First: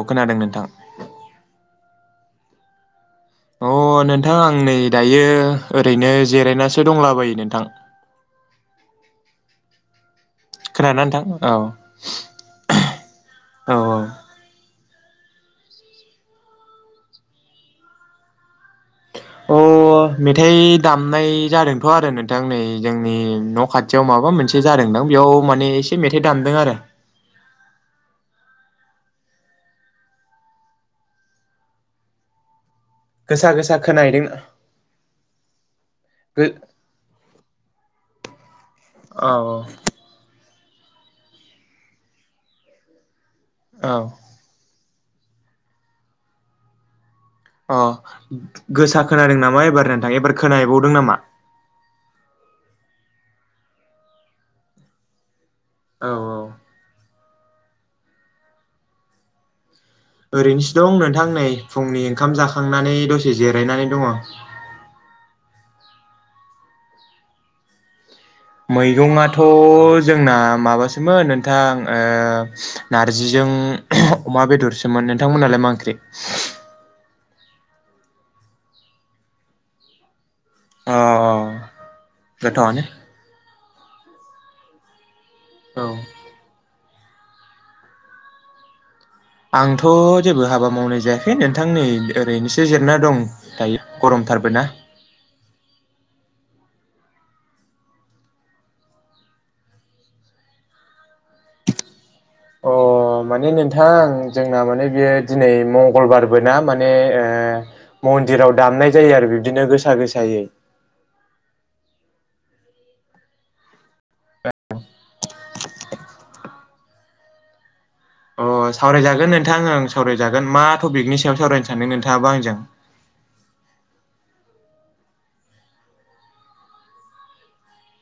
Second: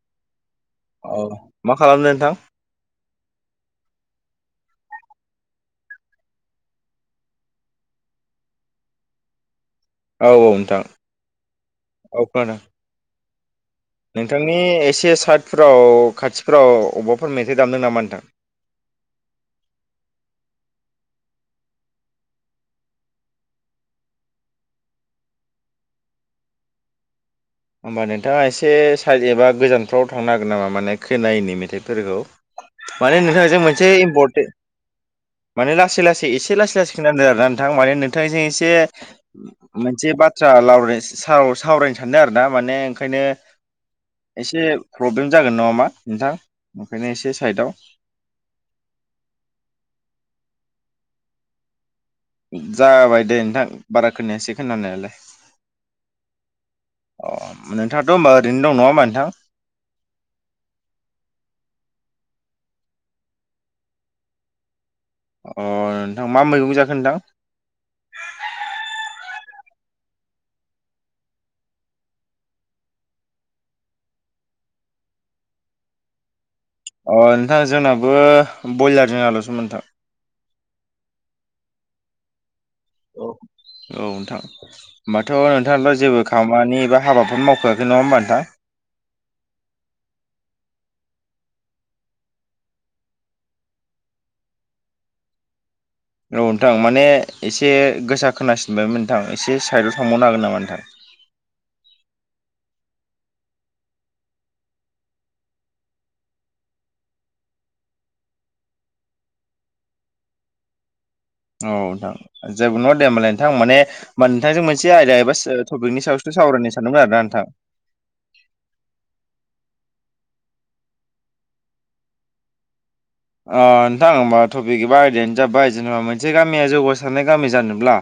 औ खोनादों नोंथां। औ मा खालामनो नोंथां? अ नोंथां आं नै दायो ओरैनो जिरायनासो दंलाबायो नोंथां। औ औ। नोंथां खोनादों ना नोंथां औ औ औ। नोंथांनि एसे साइथफोराव खाथिफोराव अबेबाफोर मेथाइ दामदों नामा नोंथां? अ। अ मेथाइ दामनाय जादोंथ' आरो नोंथां नै जोंनि न' खाथियाव माबा मोनसे से जादोंदां बेयाव माने एसे मेथाइ दामदों आरो। होमबा नोंथाङा एसे साइज एबा गोजानफ्राव थांनो हागोन नामा माने खोनायैनि मेथाइफोरखौ माने गोसा नोंथांजों गोसा मोनसे खोनाहैदों इम्परटे माने लासै लासै गो एसे लासै लासै खोनादों आरोना नोंथां माने नोंथांजों एसे औ एसे बाथ्रा सावरायनो सानदों आरो ना माने ओंखायनो औ। एसे प्रब्लेम जागोन नङामा नोंथां। ओंखायनो एसे साइदआ अ गोसा खोनादों नामा एबार नोंथां एबार खोनायबावदों नामा? जाबाय दे नोंथां बारा खोनायासै खोनानायालाय। औ। अ नोंथाङाथ' होमब ओरैनो दं नङाोमबा नोंथां। ओरैनोसो दं नोंथां नै फुंनि ओंखाम जाखांनानै दसे जिरायनानै दङ। अ नोंथां मा मैगं जाखो नोंथां? मैगंआथ' जोंना माबासोमोन नोंथां ओ नारजिजों अमा बेदरसोमोन नोंथांमोनहालाय मा ओंख्रि? अ नोंथां जोंनाबो ब्रयलार जों आलु'सोमोन नोंथां। अ गोथाव आनो। औ औ नोंथां होनोमबाथ' औ नोंथाङाल' जेबो खामानि एबा हाबाफोर मावखआखै नङा होमबा नोंथां। आंथ' जेबो हाबा मावनाय जायाखै नोंथां नै ओरैनोसो जिरना दं। दायो गरमथारबो ना। औ नोंथां माने एसे गोसा खोनासिनबाय नोंथां एसे साइडआव थांबावनो हागोन नामा नोंथां? अ। माने नोंथां जोंना माने बियो दिनै मंगलबारबो ना माने ओ मन्दिराव दामनाय जायो आरो बिब्दिनो गोसा गोसायै औ नोंथां जेबो नङ दे हबालाय नोंथां माने नोंथांजों मोनसे एबा टपिकनि सायावसो सावरायनो सानदोंमोन आर ना नोंथां। अ नोंथां ओं सावरायजागोन मा टपिकनि सायाव सानदों नोंथाङाबा आंजों? ओ नोंथां हमबा टपिक एबा आयदायानो जाबाय जेनेबा मोनसे गामिया जौगासारनाय गामि जानोब्ला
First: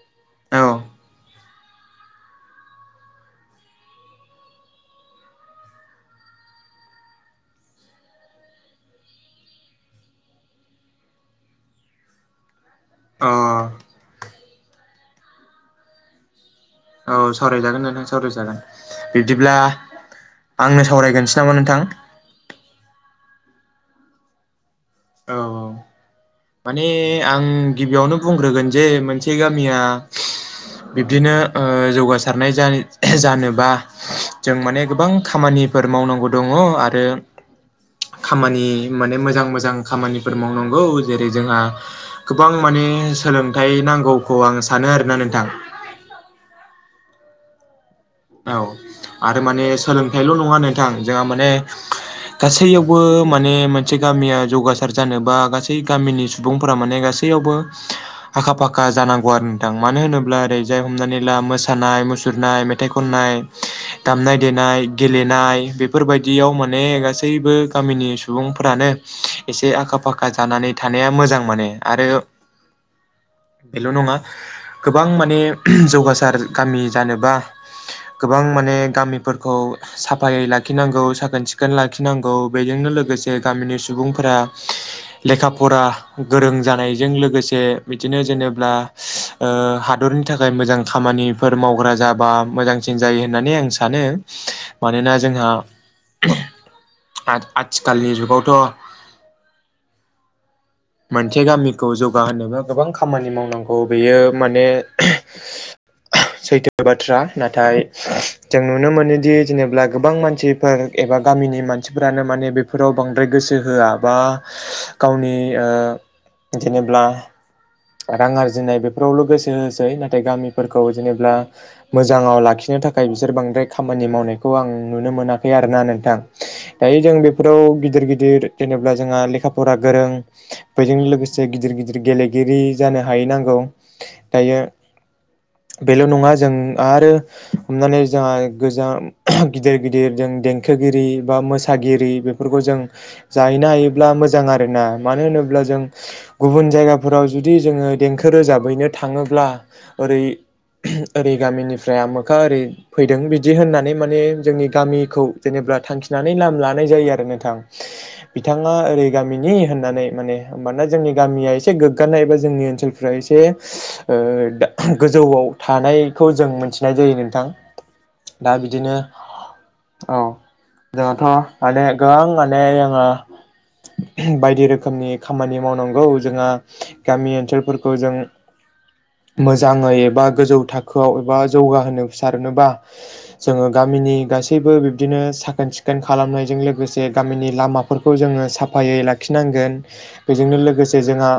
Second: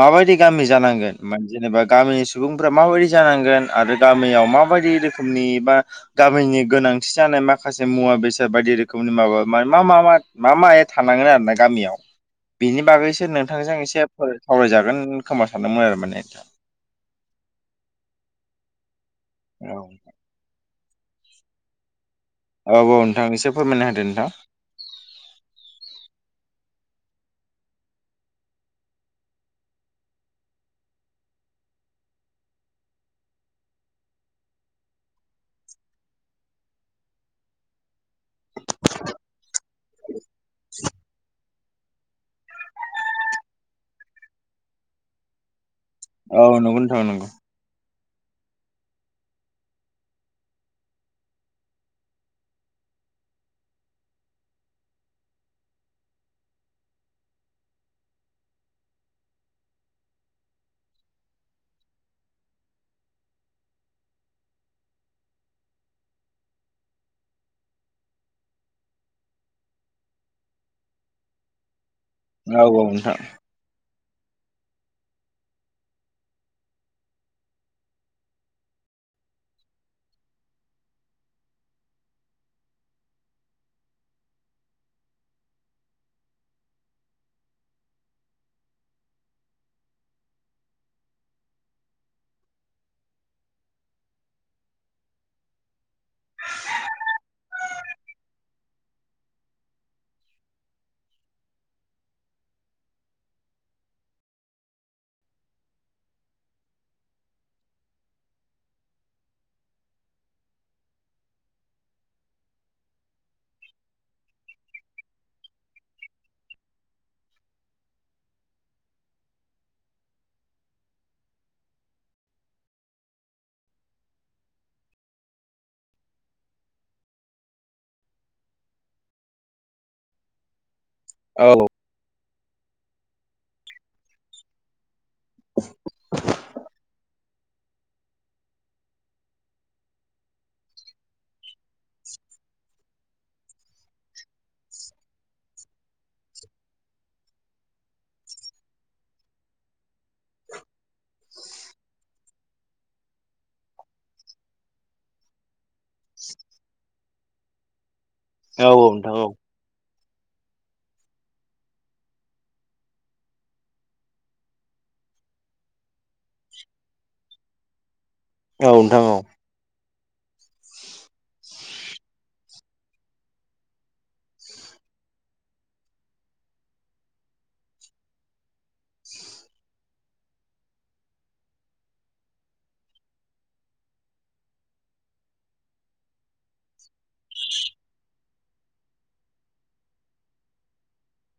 माबायदि गामि औ जानांगोन जेनेबा गामिनि सुबुंफोरा माबायदि जानांगोन आरो गामियाव माबायदि रोखोम रोखोमनि बा गामिनि गोनांथि जानाय माखासे मुवा बेसाद बायदि रोखोमनि माबा मा मा मा मा माय थानांगोन आरो ना गामियाव बिनि बागैसो अ नोंथांजों एसे सावरायजागोन खोमा सानदोंमोन आरो माने। औ सावरायजागोन नोंथां सावरायजागोन बिब्दिब्ला औ आंनो सावरायगोरनोसै नामा नोंथां? औ औ नोंथां एसे फोरमायनो होदो नोंथां। औ औ। माने आं गिबियावनो बुंग्रोगोन जे मोनसे गामिया बिब्दिनो ओ जौगासारनाय जानोबा जों माने गोबां खामानिफोर मावनांगौ दङ आरो खामानि माने मोजां मोजां खामानिफोर मावनांगौ जेरै जोंहा गोबां माने सोलोंथाइ नांगौखौ आं सानो आरोना नोंथां। औ नंगौनो थां नंगौ। औ आरो माने सोलोंथाइल' नङा नोंथां जोंहा माने गासैयावबो माने मोनसे गामिया जौगासार जानोबा गासै गामिनि सुबुंफोरा माने गासैयावबो [inaudible] आखा फाखा जानांगौ आरो नोंथां मानो होनोब्ला ओरै जाय हमनानै ला मोसानाय मुसुरनाय मेथाइ खननाय दामनाय देनाय गेलेनाय बेफोरबायदियाव माने गासैबो गामिनि सुबुंफोरानो इसे आखा फाखा जानानै थानाया मोजां माने आरो औ औ नोंथां। बेल' नङा गोबां माने जौगासार गामि जानोबा गोबां माने गामिफोरखौ साफायै लाखिनांगौ साखोन सिखोन लाखिनांगौ बेजोंनो लोगोसे गामिनि सुबुंफोरा लेखा फरा गोरों जानायजों लोगोसे बिदिनो जेनेब्ला हादरनि थाखाय मोजां खामानिफोर मावग्रा जाबा मोजांसिन जायो होननानै आं सानो मानोना जोंहा आथ आथिखालनि जुगावथ' मोनसे गामिखौ जौगाहोनोबा गोबां खामानि मावनांगौ बेयो माने सैथो बाथ्रा। नाथाय जों नुनो मोनोदि जेनेब्ला गोबां मानसिफोर एबा गामिनि मानसिफोरानो माने बे बेफोराव बांद्राय गोसो होआ बा गावनि जेनेब्ला रां आरजिनाय बेफोरावल' गोसो होसै नाथाय गामिफोरखौ जेनेब्ला मोजाङाव लाखिनो थाखाय बिसोर बांद्राय खामानि मावनायखौ आं नुनो मोनाखै आरोना नोंथां। दायो जों बेफोराव गिदिर गिदिर जेनेब्ला जोंहा लेखा फरा गोरों बेजों लोगोसे गोसे औ गिदिर गिदिर गेले गिरि जानो हाहै नांगौ दायो बेल' नङा जों आरो हमनानै जोहा गोजाम गिदिर गिदिर जों देंखोगिरि बा मोसागिरि बेफोरखौ जों जाहैनो मोजां आरो ना मानो होनोब्ला जों गुबुन जायगाफोराव जुदि जोङो देंखो रोजाबहैनो थाङोब्ला ओरै ओरै गामिनिफ्राय आमोखा ओरै फैदों बिदि होननानै माने जोंनि गामिखौ जेनेब्ला थांखिनानै लाम लानाय जायो आरो नोंथां। औ बिथाङा ओरै नोंथां औ गामिनि होननानै माने। मानोना जोंनि गामिया एसे गोग्गानाय एबा जोंनि ओनसोलफ्रा एसे ओ दा गोजौआव थानाय खौ जों मोनथिनाय जायो नोंथां दा औ बिदिनो नोंथां औ औ जोंहाथ' माने गोबां माने जोङो बायदि रोखोमनि खामानि मावनांगौ जोंहा गामि ओनसोलफोरखौ जों मोजाङै एबा गोजौ थाखोआव एबा जौगाहोनो सारनोबा जोङो गामिनि गासैबो बिब्दिनो साखोन सिखोन खालामनायजों लोगोसे गामिनि लामा फोरखौ जोङो साफायै लाखिनांगोन बेजोंनो लोगोसे जोंहा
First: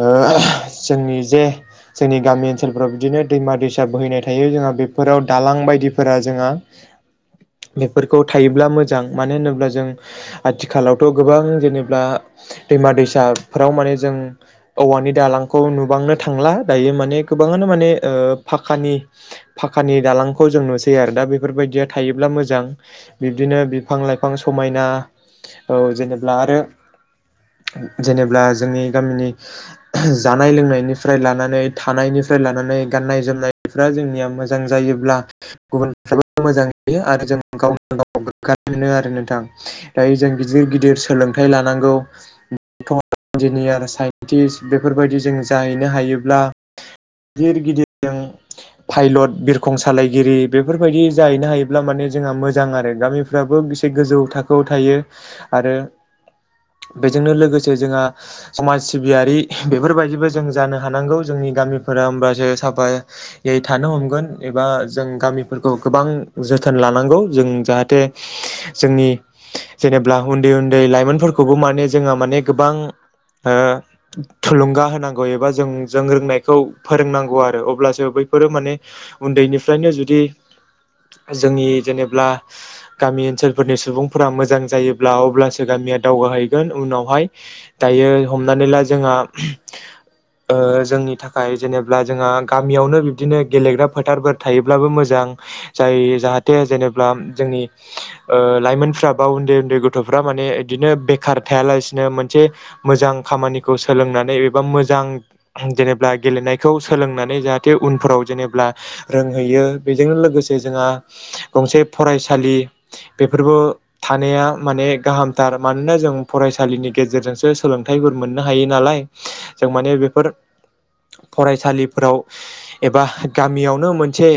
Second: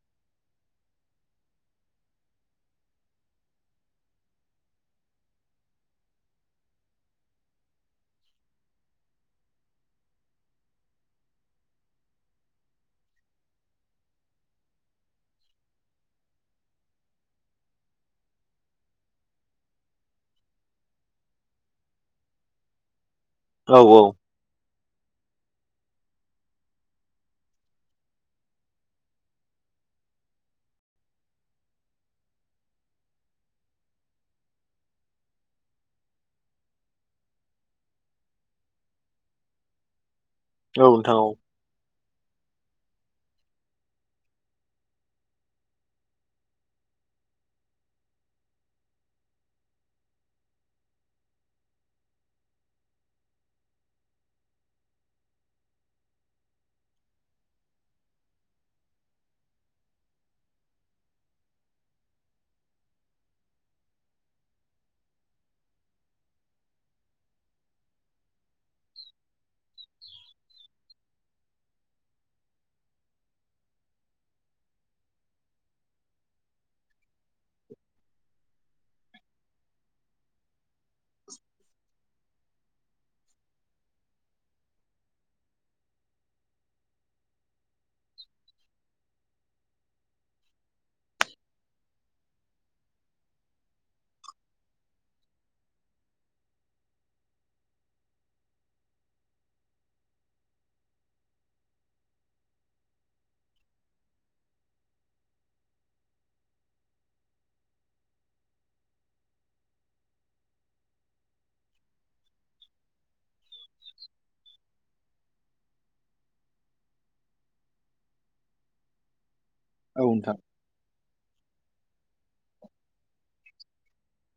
जोंनि जे जोंनि गामि ओनसोलफ्राव बिदिनो दैमा दैसा बोहैनाय थायो जोंहा बेफोराव दालां बायदिफोरा जोंहा बेफोरखौ थायोब्ला मोजां मानो होनोब्ला जों आथिखालावथ' गोबां जेनेबा दैमा दैसाफोराव माने जों औवानि दालांखौ नुबांनो थांला दायो माने गोबाङानो माने फाखानि फाखानि दालांखौ जों नुसै आरो दा बेफोरबायदिया थायोब्ला मोजां बिब्दिनो बिफां औ लाइ गोबां समायना औ जेनेब्ला आरो जेनेब्ला जोंनि गामिनि जानाय लोंनायनिफ्राय लानानै थानायनिफ्राय लानानै। गाननाय जोमनायफ्रा जोंनिया मोजां जायोब्ला गुबुनफ्राबो मोजां नुयो आरो जों गाव गाव गोग्गानाय मोनो आरो नोंथां दायो जों गिदिर औ गिदिर नोंथां औ सोलोंथाइ लानांगौ। डक्टर इन्जिनियार साइन्टिस बेफोरबायदि जों जाहैनो हायोब्ला [unintelligible] पाइलट बिरखं सालायगिरि बेफोरबायदि जाहैनो हायोब्ला माने जोंहा मोजां आरो गामि फ्राबो बेसे गोजौ थाखोआव थायो आरो बेजोंनो लोगोसे जोंहा समाज सिबियारि बेफोरबायदिबो जों जानो हानांगौ जोंनि गामिफोरा होमबासो सा फाया यै थानो हमगोन एबा जों गामिफोरखौ गोबां जोथोन लानांगौ जों जाहाथे जोंनि जेनेबा उन्दै उन्दै लाइमोनफोरखौबो माने जोंहा माने गोबां ओ थुलुंगा होनांगौ एबा जों जों रोंनायखौ फोरोंनांगौ आ रो अब्लासो बैफोरो माने उन्दैनिफ्रायनो जुदि जोंनि जेनेब्ला गामि ओनसोलफोरनि सुबुंफोरा मोजां जायोब्ला अब्लासो गामिया दावगाहैगोन उनावहाय दायो हमनानै ला जोंहा ओ जोंनि थाखाय जेनेब्ला जोंहा गामियावनो बिब्दिनो गेलेग्रा फोथारफोर थायोब्लाबो मोजां जायो जाहाथे जेनेबा जोंनि ओ लाइमोनफ्रा बा उन्दै उन्दै गथ'फ्रा माने बिदिनो बेखार थायालासिनो मोनसे मोजां खामानिखौ सोलोंनानै एबा मोजां जेनेबा गेलेनायखौ सोलोंना नै जाहाथे उनफोराव जेनेब्ला रोंहैयो बेजोंनो लोगोसे जोंहा गंसे फरायसालि बेफोरबो थानाया माने गाहामथार मानोना जों फरायसालिनि गेजेरजोंसो सोलोंथाइफोर मोननो हायो नालाय जों माने औ नोंथां बेफोर फरायसालिफोराव एबा गामियावनो मोनसे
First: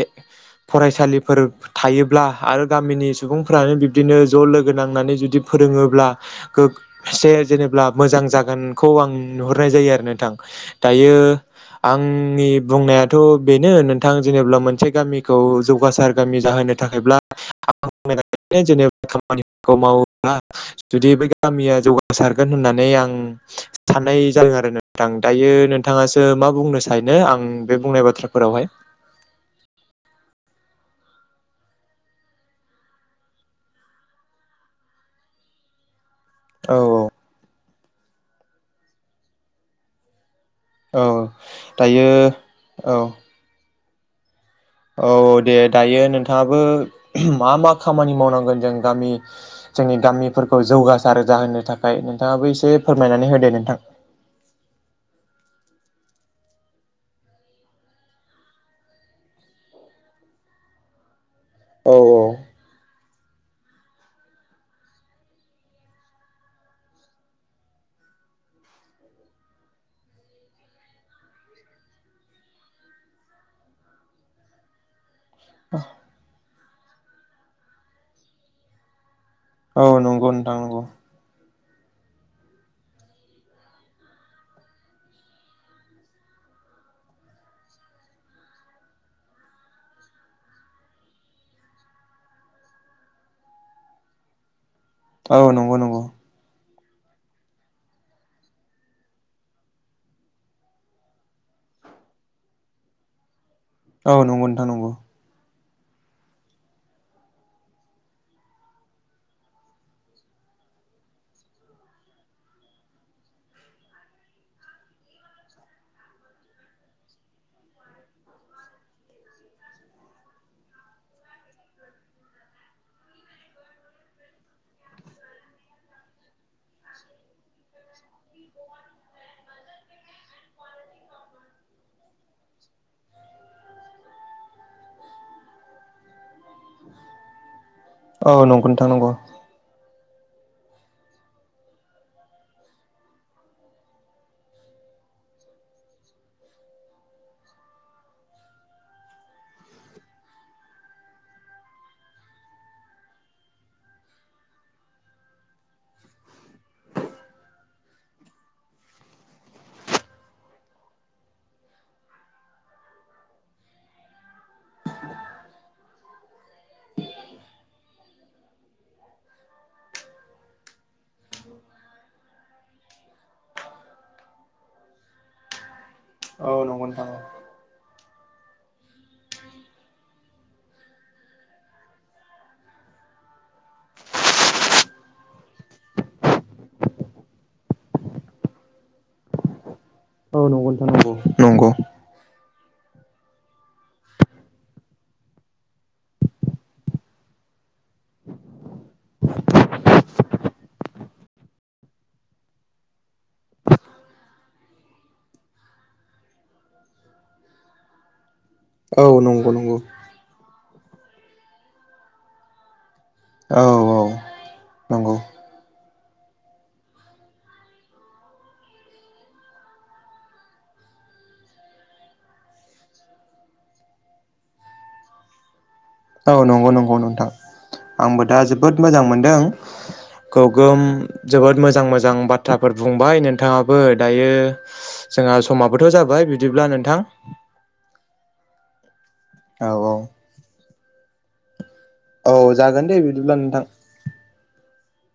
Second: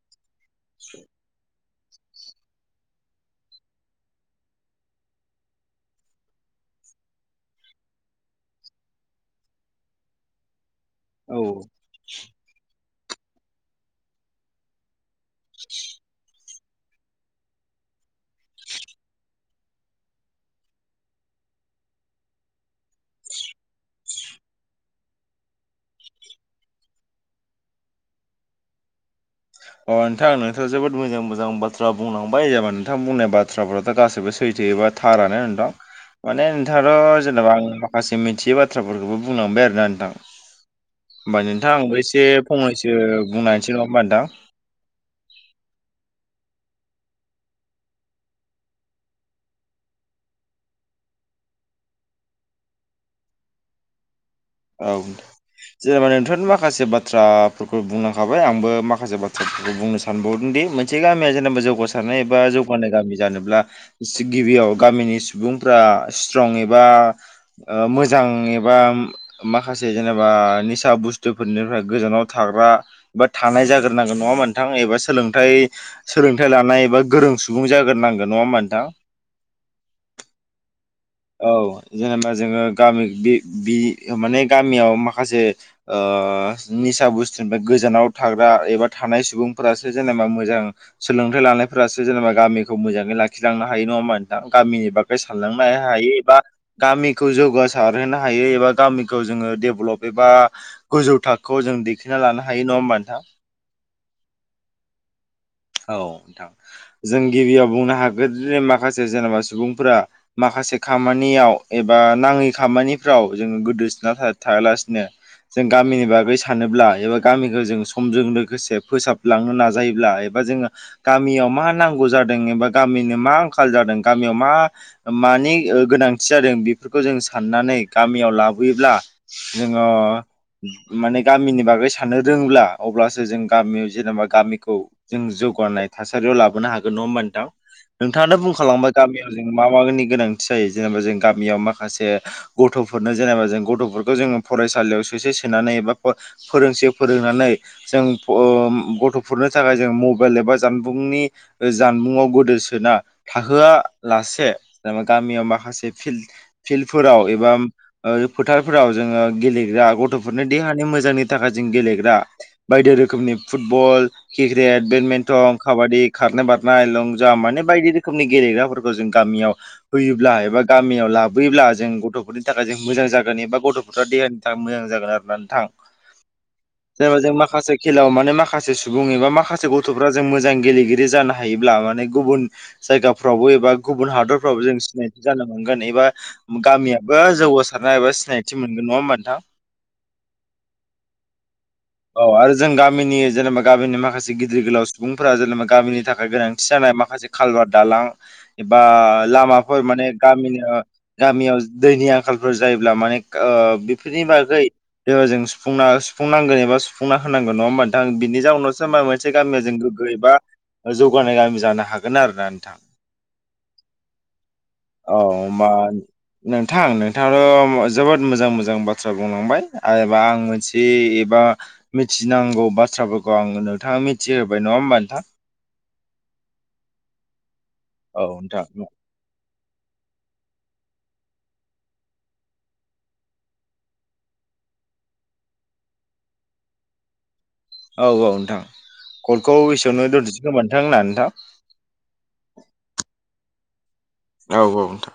फरायसालिफोर थायोब्ला आरो गामिनि सुबुंफ्रानो बिब्दिनो ज' लोगो नांनानै जुदि फोरोङोब्ला गो से जेनेबा मोजां जागोनखौ आं नुहुरनाय जायो आरो नोंथां दायो औ आंनि बुंनायाथ' बेनो नोंथां जेनेबा मोनसे गामि खौ जौगासार गामि जाहोनो थाखायब्ला [unintelligible] जेनेबा खामानिफोरखौ मावोब्ला जुदि बै गामिया जौगासारगोन होननानै आं साननाय जादों आरो नोंथां दायो नोंथाङासो मा बुंनो सानो आं बे बुंनाय बाथ्राफोरावहाय अ नोंथां नोंथाङा जोबोद मोजां मोजां बाथ्रा बुंलांबाय एबा नोंथां बुंनाय बाथ्राफ्राथ' गासैबो सैथो एबा थारानो नोंथां माने औ नोंथाङाथ' जेनेबा आं माखासे मिथियै बाथ्राफोरखौबो बुंलांबाय आरोना नोंथां। औ होमबा नोंथां आंबो दायो एसे फंनैसो औ बुंना होनोसै नङा होमबा नोंथां औ दे दायो नोंथाङाबो मा मा खामानि मावनांगोन जों गामि जोंनि गामिफोरखौ जौगासार जाहोनो थाखाय नोंथाङाबो एसे फोरमायनानै होदो नोंथां। औ जेनेबा नोंथांआनो माखासे बाथ्राफोरखौ बुंलांखाबाय आंबो माखासे बाथ्राफोरखौ बुंनो सा सानबावदों दि मोनसे गामिया जेनेबा औ जौगासारनाय एबा जौ [unintelligible] गामि जानोब्ला गिबियाव गामिनि सुबुंफ्रा स्ट्रं एबा ओ मोजां एबा माखासे जेनेबा निसा बुस्थुफोरनिफ्राय गोजानाव थाग्रा बा थानाय जाग्रोनांगोन नङा मोनथां एबा सोलों थाय सोलोंथाइ लानाय एबा गोरों सुबुं जाग्रोनांगोन नङा होमबा नोंथां? औ नंगौ नोंथां नंगौ। औ जेनेबा जोङो गामि बे बि माने गामियाव माखासे ओ निसा बुस्थुनिफ्राय गोजानाव थाग्रा एबा थानाय सुबुंफोरासो जेनेबा मोजां सोलोंथाइ लानायफोरासो जेनेबा गामिखौ मोजाङै लाखिलांनो हायो नङा होमबा नोंथां? गामिनि बागै औ सानलांनो नंगौ हा नंगौ एबा गामिखौ जौगासारहोनो हायो एबा गामिखौ जोङो डेभलप एबा गोजौ थाखो जों दिखोना लानो हायो नङा होमबा नोंथां? औ नंगौ नोंथां नंगौ। औ नोंथां जों गिबियाव बुंनो हागोन जे माखासे जेनेबा सुबुंफोरा माखासे खामानियाव एबा नाङै खामानिफ्राव जों गोदोसोना था-थायालासिनो जों गामिनि बागै सानोब्ला एबा गामिखो जों समजों लोगोसे फोसाबलांनो नाजायोब्ला एब बा जोङो गामियाव मा नांगौ जादों एबा गामिनो मा आंखाल जादों गामियाव मा मानि ओ गोनांथि जादों बेफोरखौ जों साननानै गामियाव लाबोयोब्ला जोङो माने गामिनि बागै साननो रोङोब्ला अब्लासो जों गामियाव जेनेबा गामिखौ जों जौगानाय थासारियाव लाबोनो हागोन नङा होमबा नोंथां? औ नोंथाङानो बुंखा नंगौ नोंथां लांबाय नंगौ गामि [unintelligible] मा मा नि गोनांथि जायो जेनेबा जों गामियाव माखासे गथ'फोरनो जेनेबा जों गथ'फोरखौ जों फरायसालियाव सोसे सोनानै एबा फ फोरोंसे फोरोंनानै जों अ गथ'फोरनो थाखाय जों मबाइल एबा जानबुंनि ओ जानबुंआव गोदोसोना थाहोआ लासे जेनेबा गामियाव माखासे फिल्द फिल्दफोराव एबा ओ फोथारफोराव जोङो गेलेग्रा गथ'फोरनि देहानि मोजांनि थाखाय जों गेलेग्रा बायदि रोखोमनि फुटबल क्रिकेट, बेडमिन्टन, काबादि, खारनाय बारनाय, लं जाम माने बायदि रोखोमनि गेलेग्राफोरखौ जों गामियाव होयोब्ला एबा गामियाव लाबोयोब्ला जों गथ'फोरनि थाखाय जों मोजां जागोन एबा गथ'फोरा देहा नि थाखाय मोजां जागोन आरो ना नोंथां। [unintelligible] जेनेबा जों माखासे खेलायाव माने माखासे सुबुं बुं एबा माखासे गथ'फ्रा जों मोजां गेलेगिरि जानो हायोब्ला माने गुबुन जायगाफ्रावबो एबा गुबुन हादरफ्रावबो जों सिनायथि जानो मोनगोन एबा गामियाबो जौगासारनाय एबा सिनाय थि मोनगोन नङा होमबा नोंथां? औ नंगौ नोंथां नंगौ नंगौ। औ आरो जों गामिनि जेनेबा गामिनि माखासे गिदिर गोलाव सुबुंफोरा जेनेबा गामिनि थाखाय गोनांथि जानाय माखासे खालभार दालां एबा लामाफोर माने गामिनि ओ गामियाव‌ दैनि आंखालफोर जायोब्ला माने ओ बेफोरनि बागै जोङो जों सुफुंना सुफुंनांगोन एबा सुफुंना होनांगोन नङा होमबा नोंथां? बिनि जाउनाव होमबा औ मोनसे नंगौ गामिया नंगौ जों गोग्गो एबा जौगानाय गामि जानो हागोन आरो ना नोंथां। औ। नंगौ औ मा नोंथां नोंथाङाथ' जोबोद मोजां मोजां बाथ्रा बुंलांबाय आरोबा आं मोनसे दि एबा मिथिनांगौ बाथ्राफोरखौ आनो नोंथाङा मिथिहोबाय नङा होमबा नोंथां। औ नंगौ नंगौ नोंथां आंबो औ दा नोंथां जोबोद मोजां मोनदों। गोगोम जोबोद मोजां मोजां बाथ्राफोर बुंबाय नोंथाङाबो दायो जोंहा समाबोथ' जाबाय बिदिब्ला नोंथां। औ औ नोंथां कलखौ औ औ एसेयावनो दोनथनिसै खोमा नोंथां ना नोंथां? औ जागोन दे बिदिब्ला नोंथां। औ औ नोंथां।